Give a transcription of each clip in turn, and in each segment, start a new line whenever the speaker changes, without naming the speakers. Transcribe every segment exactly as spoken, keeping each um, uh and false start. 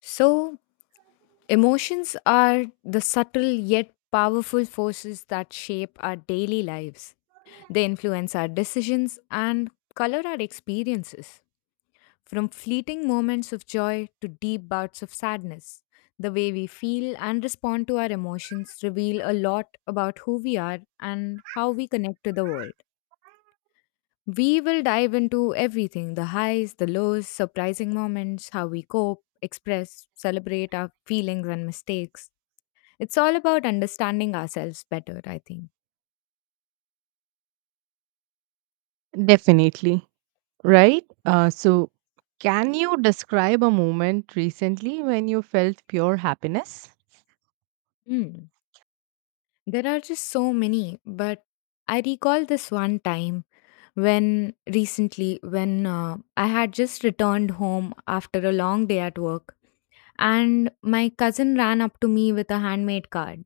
So, emotions are the subtle yet powerful forces that shape our daily lives. They influence our decisions and color our experiences. From fleeting moments of joy to deep bouts of sadness, the way we feel and respond to our emotions reveal a lot about who we are and how we connect to the world. We will dive into everything the highs, the lows, surprising moments, how we cope, express, celebrate our feelings and mistakes. It's all about understanding ourselves better, I think.
Definitely. Right? Uh, so, can you describe a moment recently when you felt pure happiness?
Hmm. There are just so many, but I recall this one time when recently, when uh, I had just returned home after a long day at work, and my cousin ran up to me with a handmade card.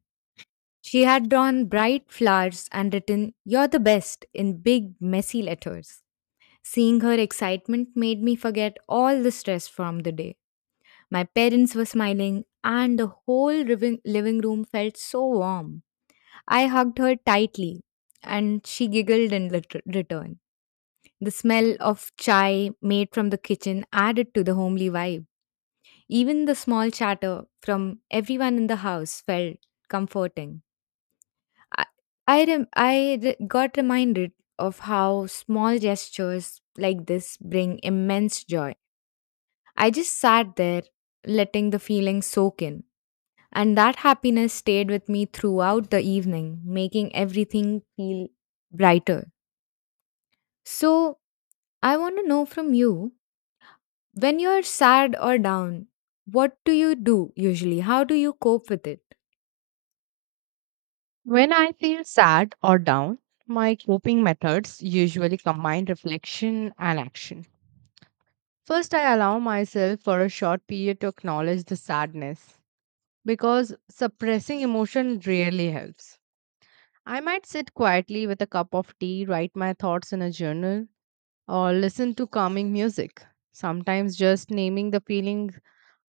She had drawn bright flowers and written, "You're the best," in big, messy letters. Seeing her excitement made me forget all the stress from the day. My parents were smiling, and the whole living, living room felt so warm. I hugged her tightly, and she giggled in lit- return. The smell of chai made from the kitchen added to the homely vibe. Even the small chatter from everyone in the house felt comforting. I, I, rem- I re- got reminded of how small gestures like this bring immense joy. I just sat there, letting the feeling soak in. And that happiness stayed with me throughout the evening, making everything feel brighter. So, I want to know from you, when you're sad or down, what do you do usually? How do you cope with it?
When I feel sad or down, my coping methods usually combine reflection and action. First, I allow myself for a short period to acknowledge the sadness because suppressing emotion really helps. I might sit quietly with a cup of tea, write my thoughts in a journal, or listen to calming music. Sometimes just naming the feeling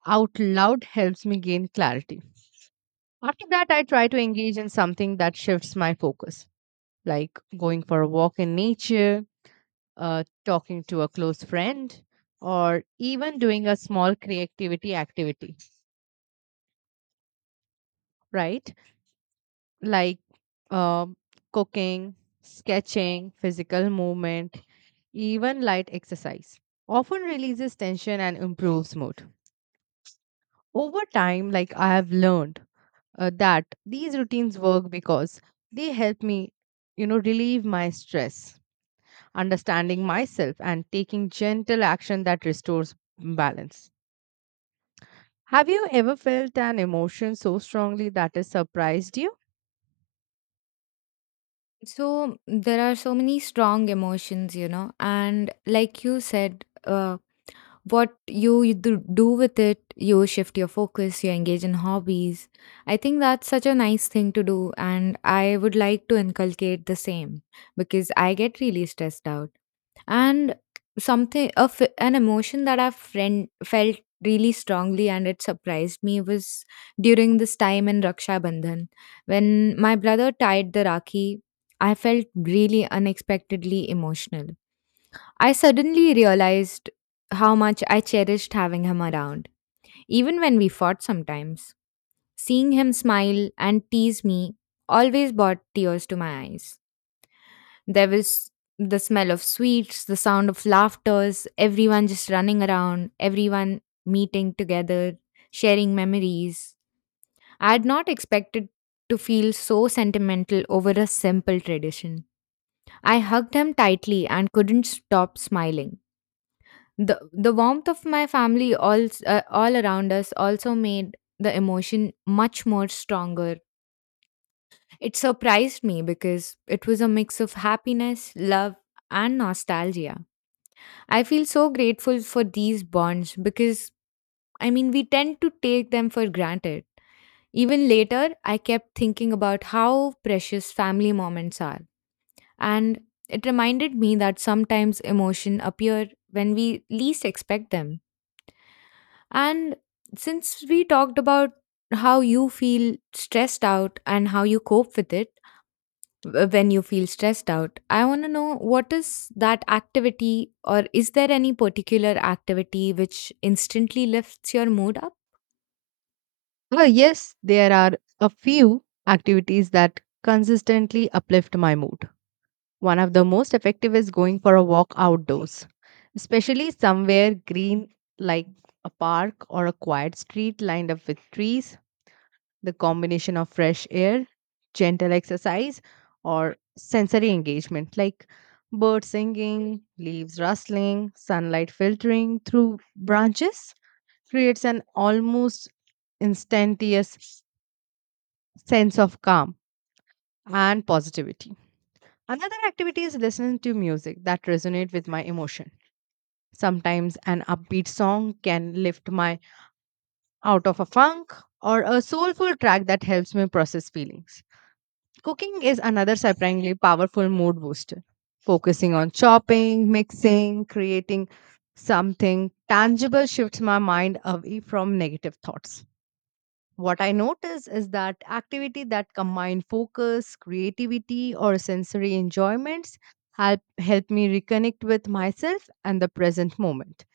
out loud helps me gain clarity. After that, I try to engage in something that shifts my focus, like going for a walk in nature, uh, talking to a close friend, or even doing a small creativity activity, right? Like um cooking, sketching, physical movement, even light exercise. Often releases tension and improves mood. Over time, like I have learned uh, that these routines work because they help me, you know, relieve my stress, understanding myself, and taking gentle action that restores balance. Have you ever felt an emotion so strongly that it surprised you?
So, there are so many strong emotions, you know, and like you said, uh, what you you do do with it, you shift your focus, you engage in hobbies. I think that's such a nice thing to do, and I would like to inculcate the same because I get really stressed out. And something of an emotion that i've friend, felt really strongly and it surprised me was during this time in Raksha Bandhan when my brother tied the rakhi. I felt really unexpectedly emotional. I suddenly realized how much I cherished having him around, even when we fought sometimes. Seeing him smile and tease me always brought tears to my eyes. There was the smell of sweets, the sound of laughters, everyone just running around, everyone meeting together, sharing memories. I had not expected to feel so sentimental over a simple tradition. I hugged him tightly and couldn't stop smiling. the the warmth of my family all uh, all around us also made the emotion much more stronger. It surprised me because it was a mix of happiness, love, and nostalgia. I feel so grateful for these bonds because I mean we tend to take them for granted. Even later, I kept thinking about how precious family moments are, and it reminded me that sometimes emotion appear when we least expect them. And since we talked about how you feel stressed out and how you cope with it, w- when you feel stressed out, I want to know, what is that activity, or is there any particular activity which instantly lifts your mood up?
Oh, yes, there are a few activities that consistently uplift my mood. One of the most effective is going for a walk outdoors, especially somewhere green like a park or a quiet street lined up with trees. The combination of fresh air, gentle exercise, or sensory engagement like birds singing, leaves rustling, sunlight filtering through branches creates an almost instantaneous sense of calm and positivity. Another activity is listening to music that resonates with my emotion. Sometimes an upbeat song can lift my out of a funk or a soulful track that helps me process feelings. Cooking is another surprisingly powerful mood booster. Focusing on chopping, mixing, creating something tangible shifts my mind away from negative thoughts. What I notice is that activity that combine focus, creativity, or sensory enjoyments help, help me reconnect with myself and the present moment,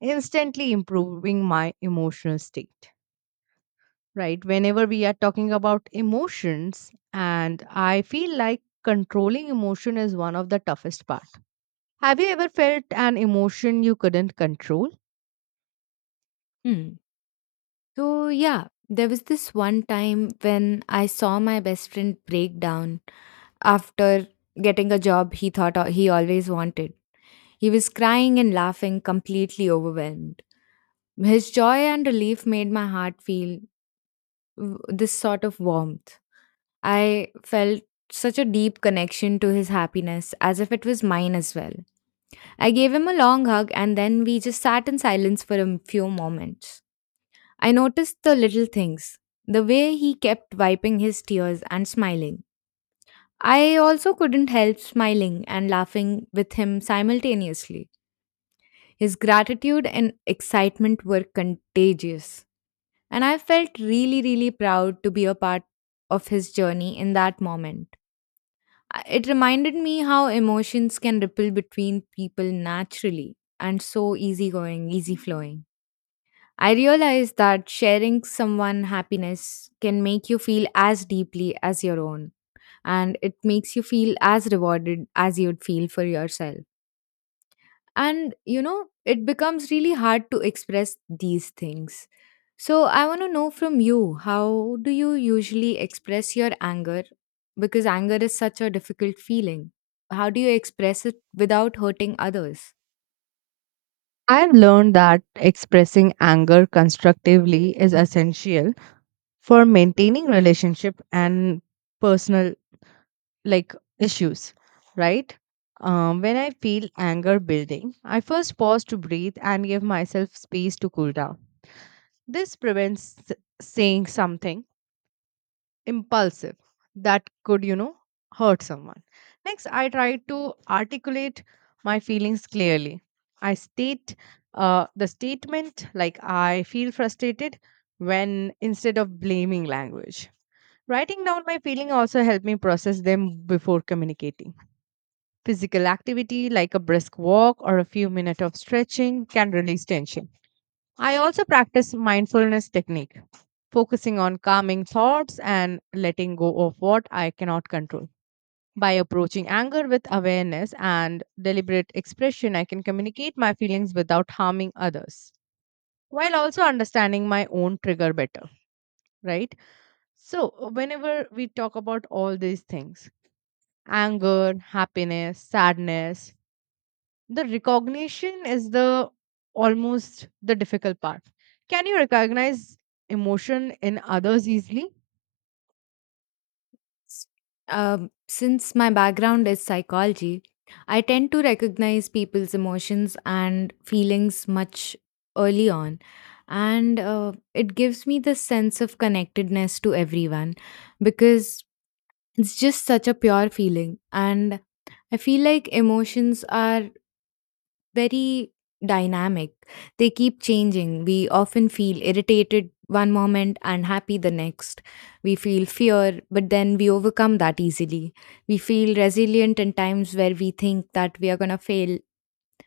instantly improving my emotional state, right? Whenever we are talking about emotions, and I feel like controlling emotion is one of the toughest part, have you ever felt an emotion you couldn't control?
Hmm. So, yeah, there was this one time when I saw my best friend break down after getting a job he thought o- he always wanted. He was crying and laughing, completely overwhelmed. His joy and relief made my heart feel w- this sort of warmth. I felt such a deep connection to his happiness as if it was mine as well. I gave him a long hug, and then we just sat in silence for a few moments. I noticed the little things, the way he kept wiping his tears and smiling. I also couldn't help smiling and laughing with him simultaneously. His gratitude and excitement were contagious. And I felt really, really proud to be a part of his journey in that moment. I- It reminded me how emotions can ripple between people naturally and so easygoing, easy flowing. I realized that sharing someone happiness can make you feel as deeply as your own, and it makes you feel as rewarded as you'd feel for yourself. And you know it becomes really hard to express these things. So I want to know from you, how do you usually express your anger? Because anger is such a difficult feeling. How do you express it without hurting others?
I've learned that expressing anger constructively is essential for maintaining relationship and personal like issues, right? Um, when I feel anger building, I first pause to breathe and give myself space to cool down. This prevents s- saying something impulsive that could, you know, hurt someone. Next, I try to articulate my feelings clearly. I state uh, the statement like I feel frustrated when, instead of blaming language. Writing down my feeling also helped me process them before communicating. Physical activity like a brisk walk or a few minutes of stretching can release tension. I also practice mindfulness technique, focusing on calming thoughts and letting go of what I cannot control. By approaching anger with awareness and deliberate expression, I can communicate my feelings without harming others, while also understanding my own trigger better, right? So, whenever we talk about all these things, anger, happiness, sadness, the recognition is the almost the difficult part. Can you recognize emotion in others easily?
Um, since my background is psychology, I tend to recognize people's emotions and feelings much early on, and uh, it gives me the sense of connectedness to everyone because it's just such a pure feeling. And I feel like emotions are very dynamic, they keep changing. We often feel irritated one moment and happy the next. We feel fear, but then we overcome that easily. We feel resilient in times where we think that we are going to fail,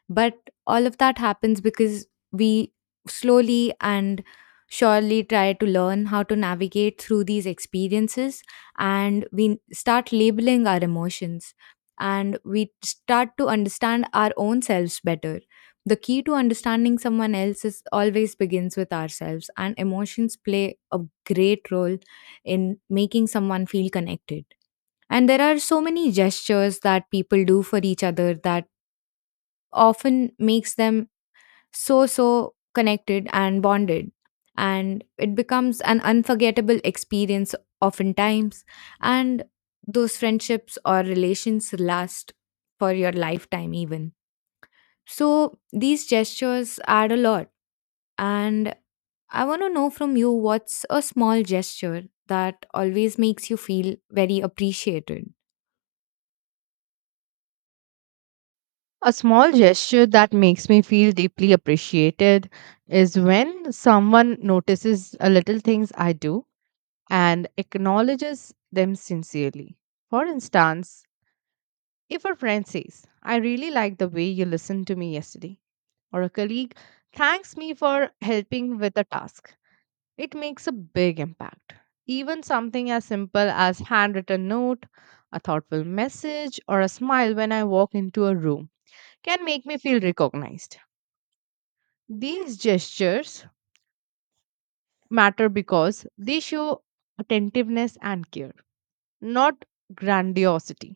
but all of that happens because we slowly and surely try to learn how to navigate through these experiences. And we start labeling our emotions, and we start to understand our own selves better. The key to understanding someone else is always begins with ourselves, and emotions play a great role in making someone feel connected. And there are so many gestures that people do for each other that often makes them so, so connected and bonded. And it becomes an unforgettable experience oftentimes. And those friendships or relations last for your lifetime, even. So these gestures add a lot. And I want to know from you, what's a small gesture that always makes you feel very appreciated.
A small gesture that makes me feel deeply appreciated is when someone notices a little things I do and acknowledges them sincerely. For instance, if a friend says, "I really like the way you listened to me yesterday," or a colleague thanks me for helping with a task, it makes a big impact. Even something as simple as handwritten note, a thoughtful message, or a smile when I walk into a room can make me feel recognized. These gestures matter because they show attentiveness and care, not grandiosity.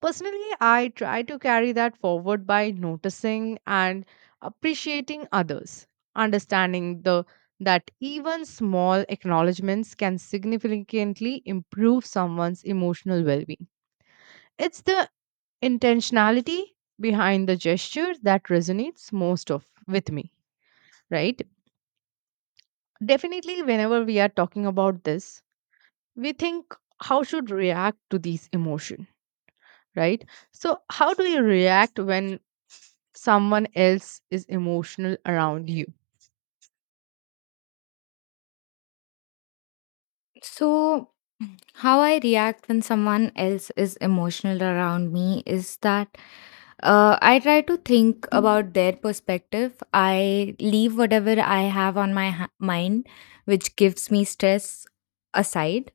Personally, I try to carry that forward by noticing and appreciating others, understanding the that even small acknowledgments can significantly improve someone's emotional well-being. It's the intentionality behind the gesture that resonates most of with me, right? Definitely, whenever we are talking about this, we think how should react to these emotion, right? So how do you react when someone else is emotional around you?
So, how I react when someone else is emotional around me is that uh, I try to think about their perspective. I leave whatever I have on my ha- mind, which gives me stress, aside,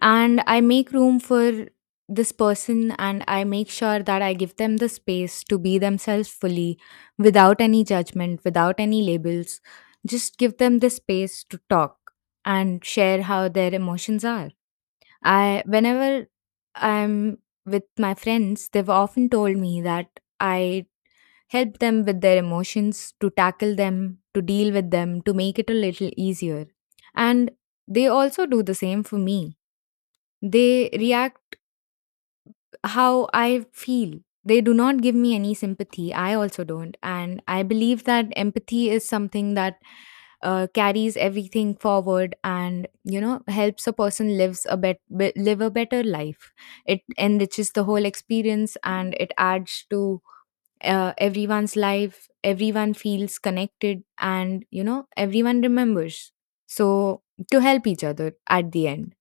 and I make room for this person, and I make sure that I give them the space to be themselves fully without any judgment, without any labels. Just give them the space to talk and share how their emotions are. I whenever I'm with my friends, they've often told me that I help them with their emotions, to tackle them, to deal with them, to make it a little easier. And they also do the same for me. They react how I feel. They do not give me any sympathy. I also don't. And I believe that empathy is something that uh, carries everything forward, and you know helps a person lives a bet- be- live a better life. It enriches the whole experience, and it adds to uh, everyone's life. Everyone feels connected, and you know everyone remembers, so to help each other at the end.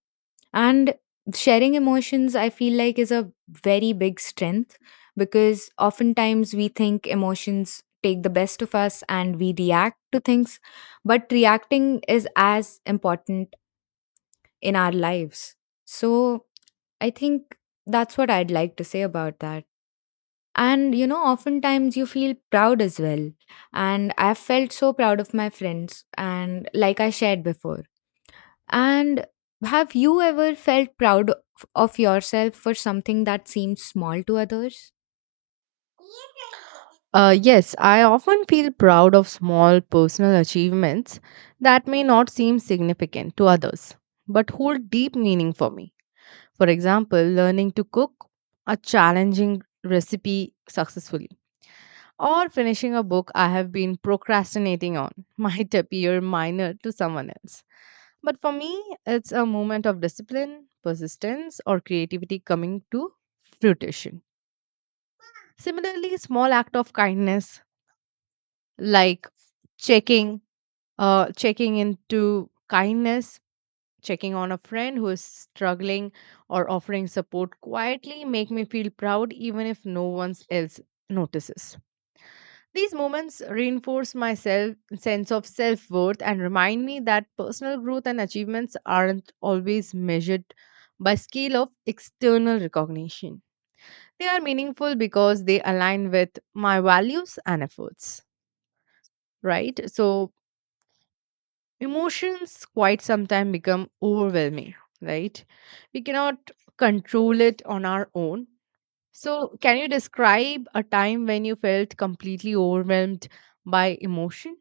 And sharing emotions, I feel like, is a very big strength because oftentimes we think emotions take the best of us and we react to things, but reacting is as important in our lives. So I think that's what I'd like to say about that. And you know, oftentimes you feel proud as well. And I've felt so proud of my friends, and like I shared before. And have you ever felt proud of of yourself for something that seems small to others?
Uh, yes, I often feel proud of small personal achievements that may not seem significant to others, but hold deep meaning for me. For example, learning to cook a challenging recipe successfully or finishing a book I have been procrastinating on might appear minor to someone else. But for me, it's a moment of discipline, persistence, or creativity coming to fruition. Similarly, small act of kindness like checking, uh, checking into kindness checking on a friend who is struggling or offering support quietly make me feel proud even if no one else notices. These moments reinforce my self, sense of self worth and remind me that personal growth and achievements aren't always measured by scale of external recognition. They are meaningful because they align with my values and efforts, right? So, emotions quite sometimes become overwhelming, right? We cannot control it on our own. So, can you describe a time when you felt completely overwhelmed by emotion?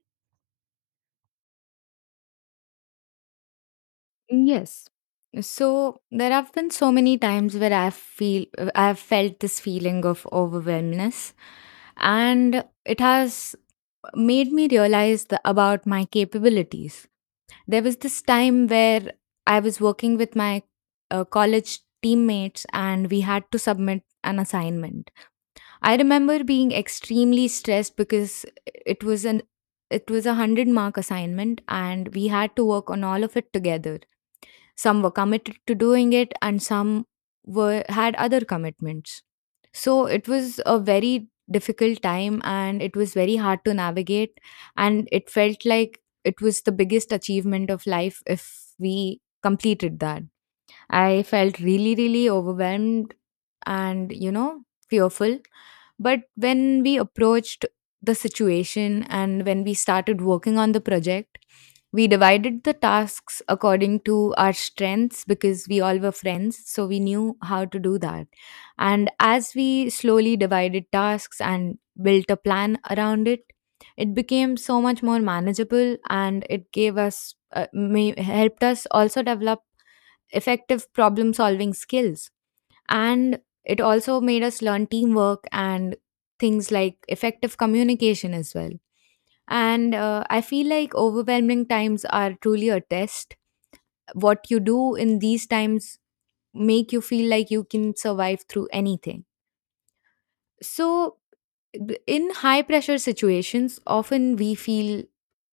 Yes. So there have been so many times where I feel I've felt this feeling of overwhelmness, and it has made me realize the, about my capabilities. There was this time where I was working with my uh, college teammates, and we had to submit an assignment. I remember being extremely stressed because it was an it was a one hundred mark assignment, and we had to work on all of it together. Some were committed to doing it, and some were had other commitments. So it was a very difficult time, and it was very hard to navigate, and it felt like it was the biggest achievement of life if we completed that. I felt really, really overwhelmed and you know fearful. But when we approached the situation and when we started working on the project, we divided the tasks according to our strengths because we all were friends, so we knew how to do that. And as we slowly divided tasks and built a plan around it, it became so much more manageable, and it gave us uh, may, helped us also develop effective problem solving skills. And it also made us learn teamwork and things like effective communication as well. And uh, I feel like overwhelming times are truly a test. What you do in these times make you feel like you can survive through anything. So, b- in high pressure situations, often we feel,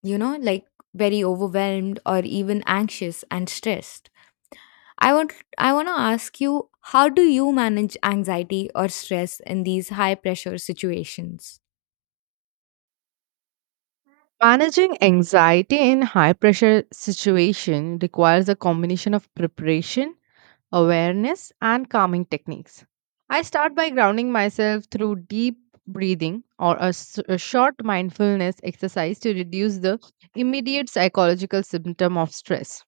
you know, like very overwhelmed or even anxious and stressed. I want I want to ask you, how do you manage anxiety or stress in these high pressure situations?
Managing anxiety in high pressure situation requires a combination of preparation, awareness, and calming techniques. I start by grounding myself through deep breathing or a, s- a short mindfulness exercise to reduce the immediate psychological symptom of stress.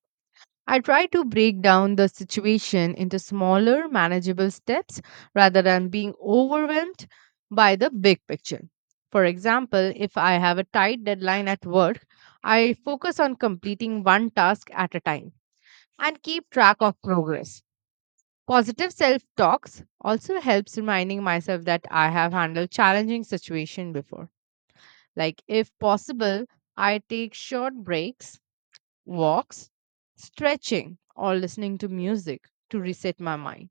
I try to break down the situation into smaller, manageable steps rather than being overwhelmed by the big picture. For example, if I have a tight deadline at work, I focus on completing one task at a time and keep track of progress. Positive self talks also helps reminding myself that I have handled challenging situations before. Like, if possible, I take short breaks, walks, stretching, or listening to music to reset my mind.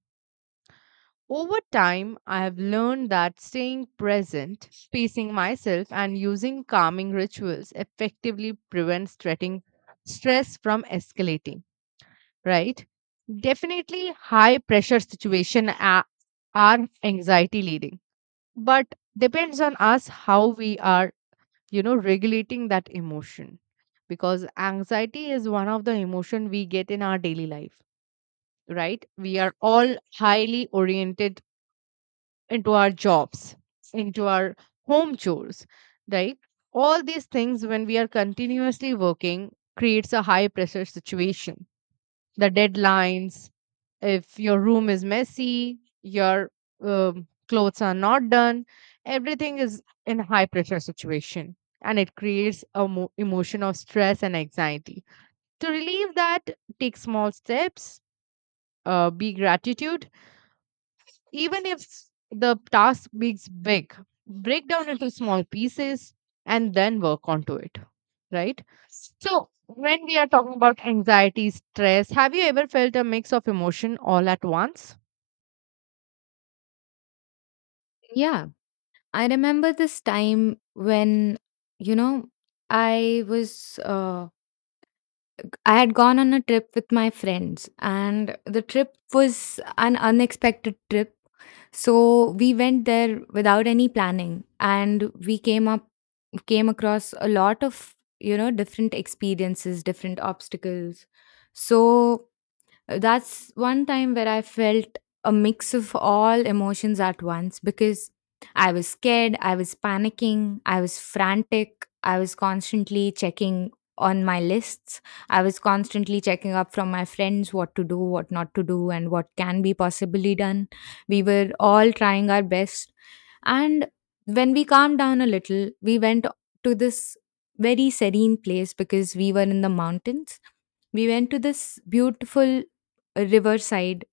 Over time, I have learned that staying present, pacing myself, and using calming rituals effectively prevents threatening stress from escalating, right? Definitely, high pressure situation a- are anxiety leading, but depends on us how we are, you know, regulating that emotion, because anxiety is one of the emotion we get in our daily life, right? We are all highly oriented into our jobs, into our home chores, right? All these things when we are continuously working creates a high pressure situation. The deadlines, if your room is messy, your um, clothes are not done, everything is in high pressure situation and it creates a mo- emotion of stress and anxiety. To relieve that, take small steps, uh, be gratitude, even if the task is big, break down into small pieces and then work onto it, right? So, when we are talking about anxiety, stress, have you ever felt a mix of emotion all at once?
Yeah, I remember this time when you know I was uh, I had gone on a trip with my friends, and the trip was an unexpected trip. So we went there without any planning and we came up came across a lot of you know different experiences, different obstacles. So That's one time where I felt a mix of all emotions at once because I was scared, I was panicking, I was frantic, I was constantly checking on my lists. I was constantly checking up from my friends what to do, what not to do, and what can be possibly done. We were all trying our best. And when we calmed down a little, we went to this very serene place because we were in the mountains. We went to this beautiful a riverside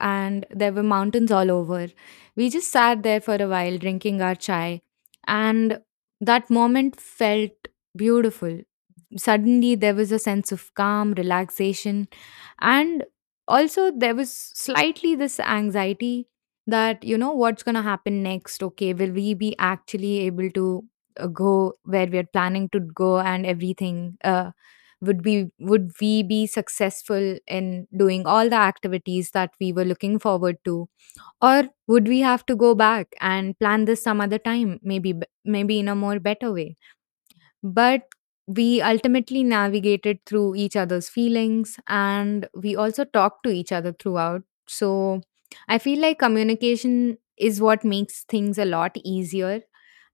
and there were mountains all over. We just sat there for a while drinking our chai, and that moment felt beautiful. Suddenly, there was a sense of calm, relaxation, and also there was slightly this anxiety that, you know what's going to happen next? Okay, will we be actually able to uh, go where we are planning to go, and everything, uh, would be would we be successful in doing all the activities that we were looking forward to, or would we have to go back and plan this some other time, maybe b- maybe in a more better way? But we ultimately navigated through each other's feelings and we also talked to each other throughout. So I feel like communication is what makes things a lot easier.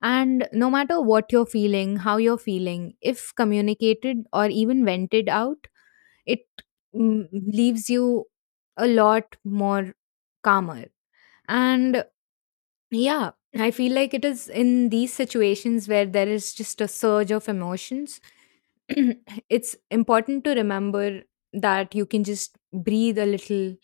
And no matter what you're feeling, how you're feeling, if communicated or even vented out, it mm, leaves you a lot more calmer. And yeah, I feel like it is in these situations where there is just a surge of emotions it's important to remember that you can just breathe a little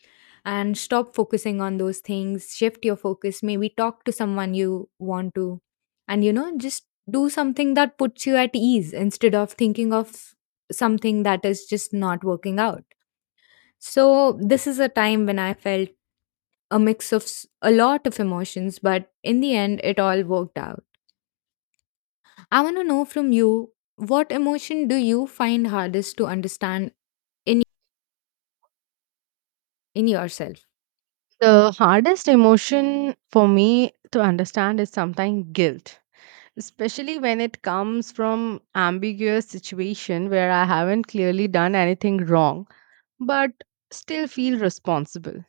and stop focusing on those things, shift your focus, maybe talk to someone you want to, and you know just do something that puts you at ease instead of thinking of something that is just not working out. So this is a time when I felt a mix of s- a lot of emotions, but in the end it all worked out. I want to know from you, what emotion do you find hardest to understand in in yourself?
The hardest emotion for me to understand is sometimes guilt, especially when it comes from ambiguous situation where I haven't clearly done anything wrong, but still feel responsible.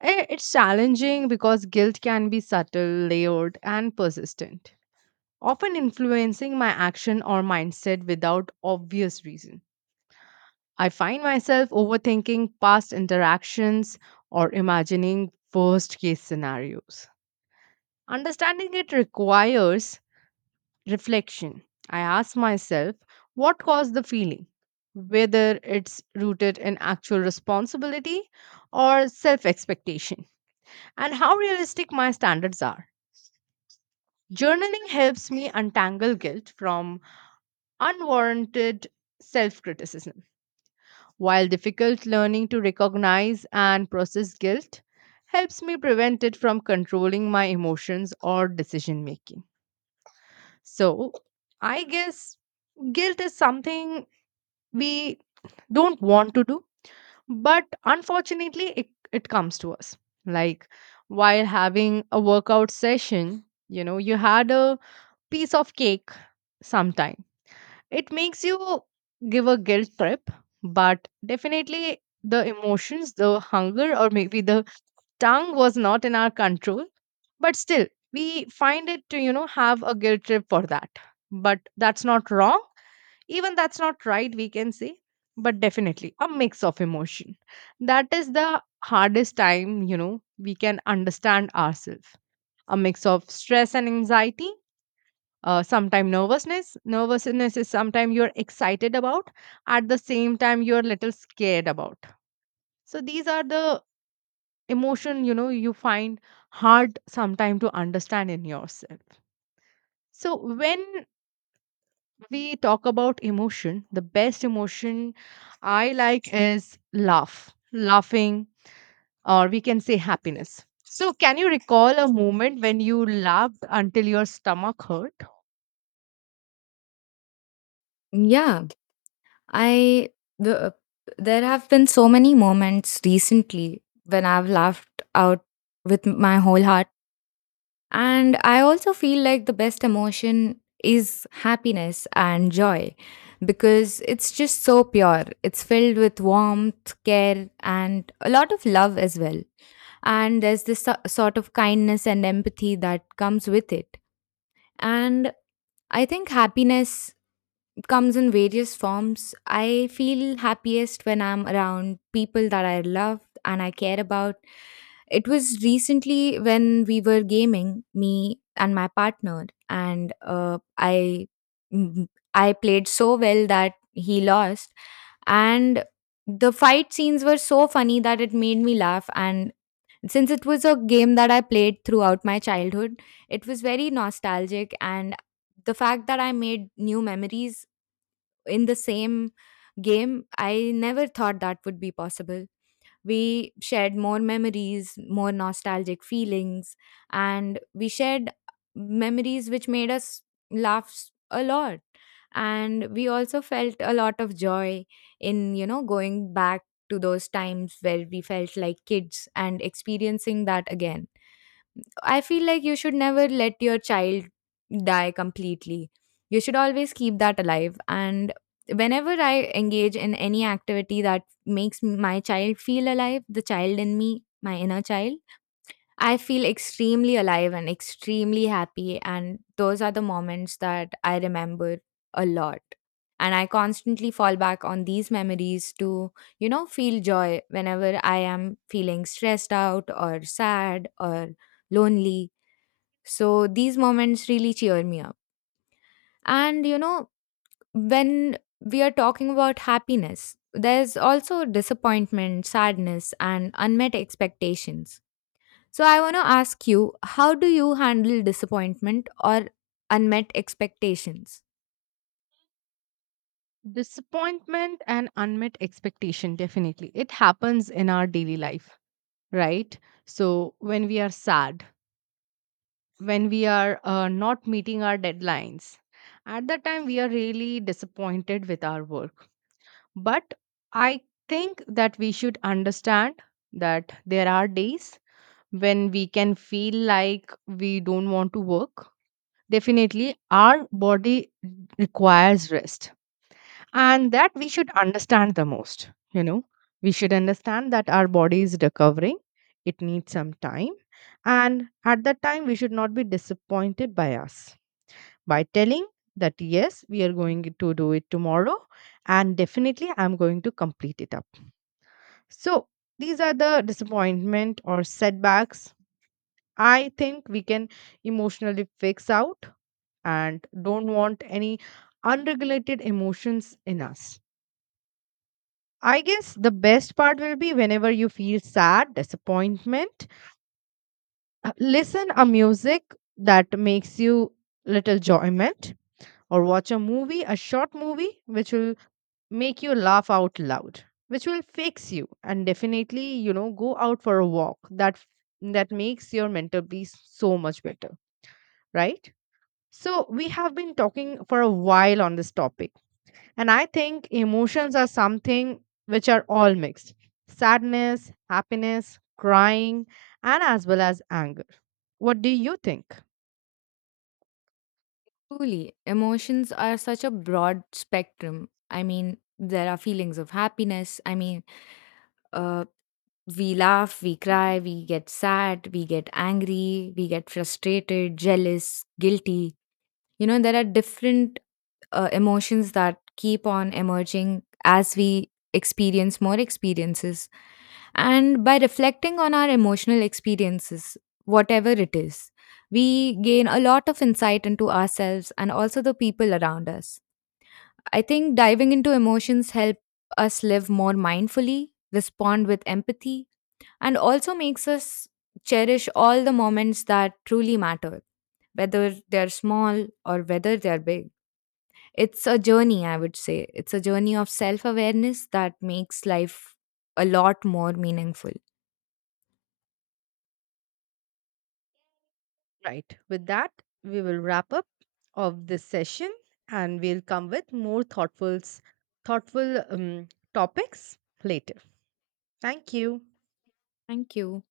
Eh, It's challenging because guilt can be subtle, layered, and persistent, often influencing my action or mindset without obvious reason. I find myself overthinking past interactions or imagining worst case scenarios. Understanding it requires reflection. I ask myself what caused the feeling, whether it's rooted in actual responsibility or self expectation, and how realistic my standards are. Journaling helps me untangle guilt from unwarranted self criticism, while difficult learning to recognize and process guilt helps me prevent it from controlling my emotions or decision making. So, I guess guilt is something we don't want to do, but unfortunately, it, it comes to us. Like while having a workout session, you know, you had a piece of cake sometime. It makes you give a guilt trip, but definitely the emotions, the hunger, or maybe the tongue was not in our control, but still we find it to, you know, have a guilt trip for that. But that's not wrong, even that's not right we can say, but definitely a mix of emotion, that is the hardest time, you know, we can understand ourselves, a mix of stress and anxiety, uh, sometimes nervousness. Nervousness is sometimes you're excited about at the same time you're a little scared about. So these are the emotion, you know, you find hard sometimes to understand in yourself. So when we talk about emotion, the best emotion I like is laugh, laughing, or we can say happiness. So, can you recall a moment when you laughed until your stomach hurt?
Yeah, I the uh, there have been so many moments recently when I've laughed out with my whole heart, and I also feel like the best emotion is happiness and joy because it's just so pure. It's filled with warmth, care, and a lot of love as well. And there's this so- sort of kindness and empathy that comes with it. And I think happiness comes in various forms. I feel happiest when I'm around people that I love and I care about. It was recently when we were gaming, me and my partner, and uh, I mm, I played so well that he lost, and the fight scenes were so funny that it made me laugh. And since it was a game that I played throughout my childhood, it was very nostalgic, and the fact that I made new memories in the same game, I never thought that would be possible. We shared more memories, more nostalgic feelings, and we shared memories which made us laugh s- a lot. And we also felt a lot of joy in, you know, going back to those times where we felt like kids and experiencing that again. I feel like you should never let your child die completely. You should always keep that alive. And whenever I engage in any activity that makes my child feel alive, the child in me, my inner child, I feel extremely alive and extremely happy. And those are the moments that I remember a lot. And I constantly fall back on these memories to, you know, feel joy whenever I am feeling stressed out or sad or lonely. So these moments really cheer me up. And you know, when we are talking about happiness, there's also disappointment, sadness, and unmet expectations. So I want to ask you, how do you handle disappointment or unmet expectations?
Disappointment and unmet expectation, definitely. It happens in our daily life, right? So, when we are sad, when we are uh, not meeting our deadlines. At that time, we are really disappointed with our work. But I think that we should understand that there are days when we can feel like we don't want to work. Definitely, our body requires rest, and that we should understand the most. You know, we should understand that our body is recovering, it needs some time, and at that time, we should not be disappointed by us by telling that yes, we are going to do it tomorrow and definitely I'm going to complete it up. So these are the disappointment or setbacks I think we can emotionally fix out and don't want any unregulated emotions in us. I guess the best part will be whenever you feel sad, disappointment, uh, listen a music that makes you little joyment, or watch a movie, a short movie which will make you laugh out loud, which will fix you, and definitely, you know, go out for a walk, that that makes your mental peace so much better, right? So we have been talking for a while on this topic, and I think emotions are something which are all mixed, sadness, happiness, crying, and as well as anger. What do you think?
Truly, emotions are such a broad spectrum. I mean, there are feelings of happiness. I mean, uh, we laugh, we cry, we get sad, we get angry, we get frustrated, jealous, guilty. You know, there are different uh, emotions that keep on emerging as we experience more experiences. And by reflecting on our emotional experiences, whatever it is, we gain a lot of insight into ourselves and also the people around us. I think diving into emotions help us live more mindfully, respond with empathy, and also makes us cherish all the moments that truly matter, whether they're small or whether they're big. It's a journey, I would say. It's a journey of self awareness that makes life a lot more meaningful.
Right. With that, we will wrap up of this session and we'll come with more thoughtful s- thoughtful um, topics later. Thank you.
Thank you.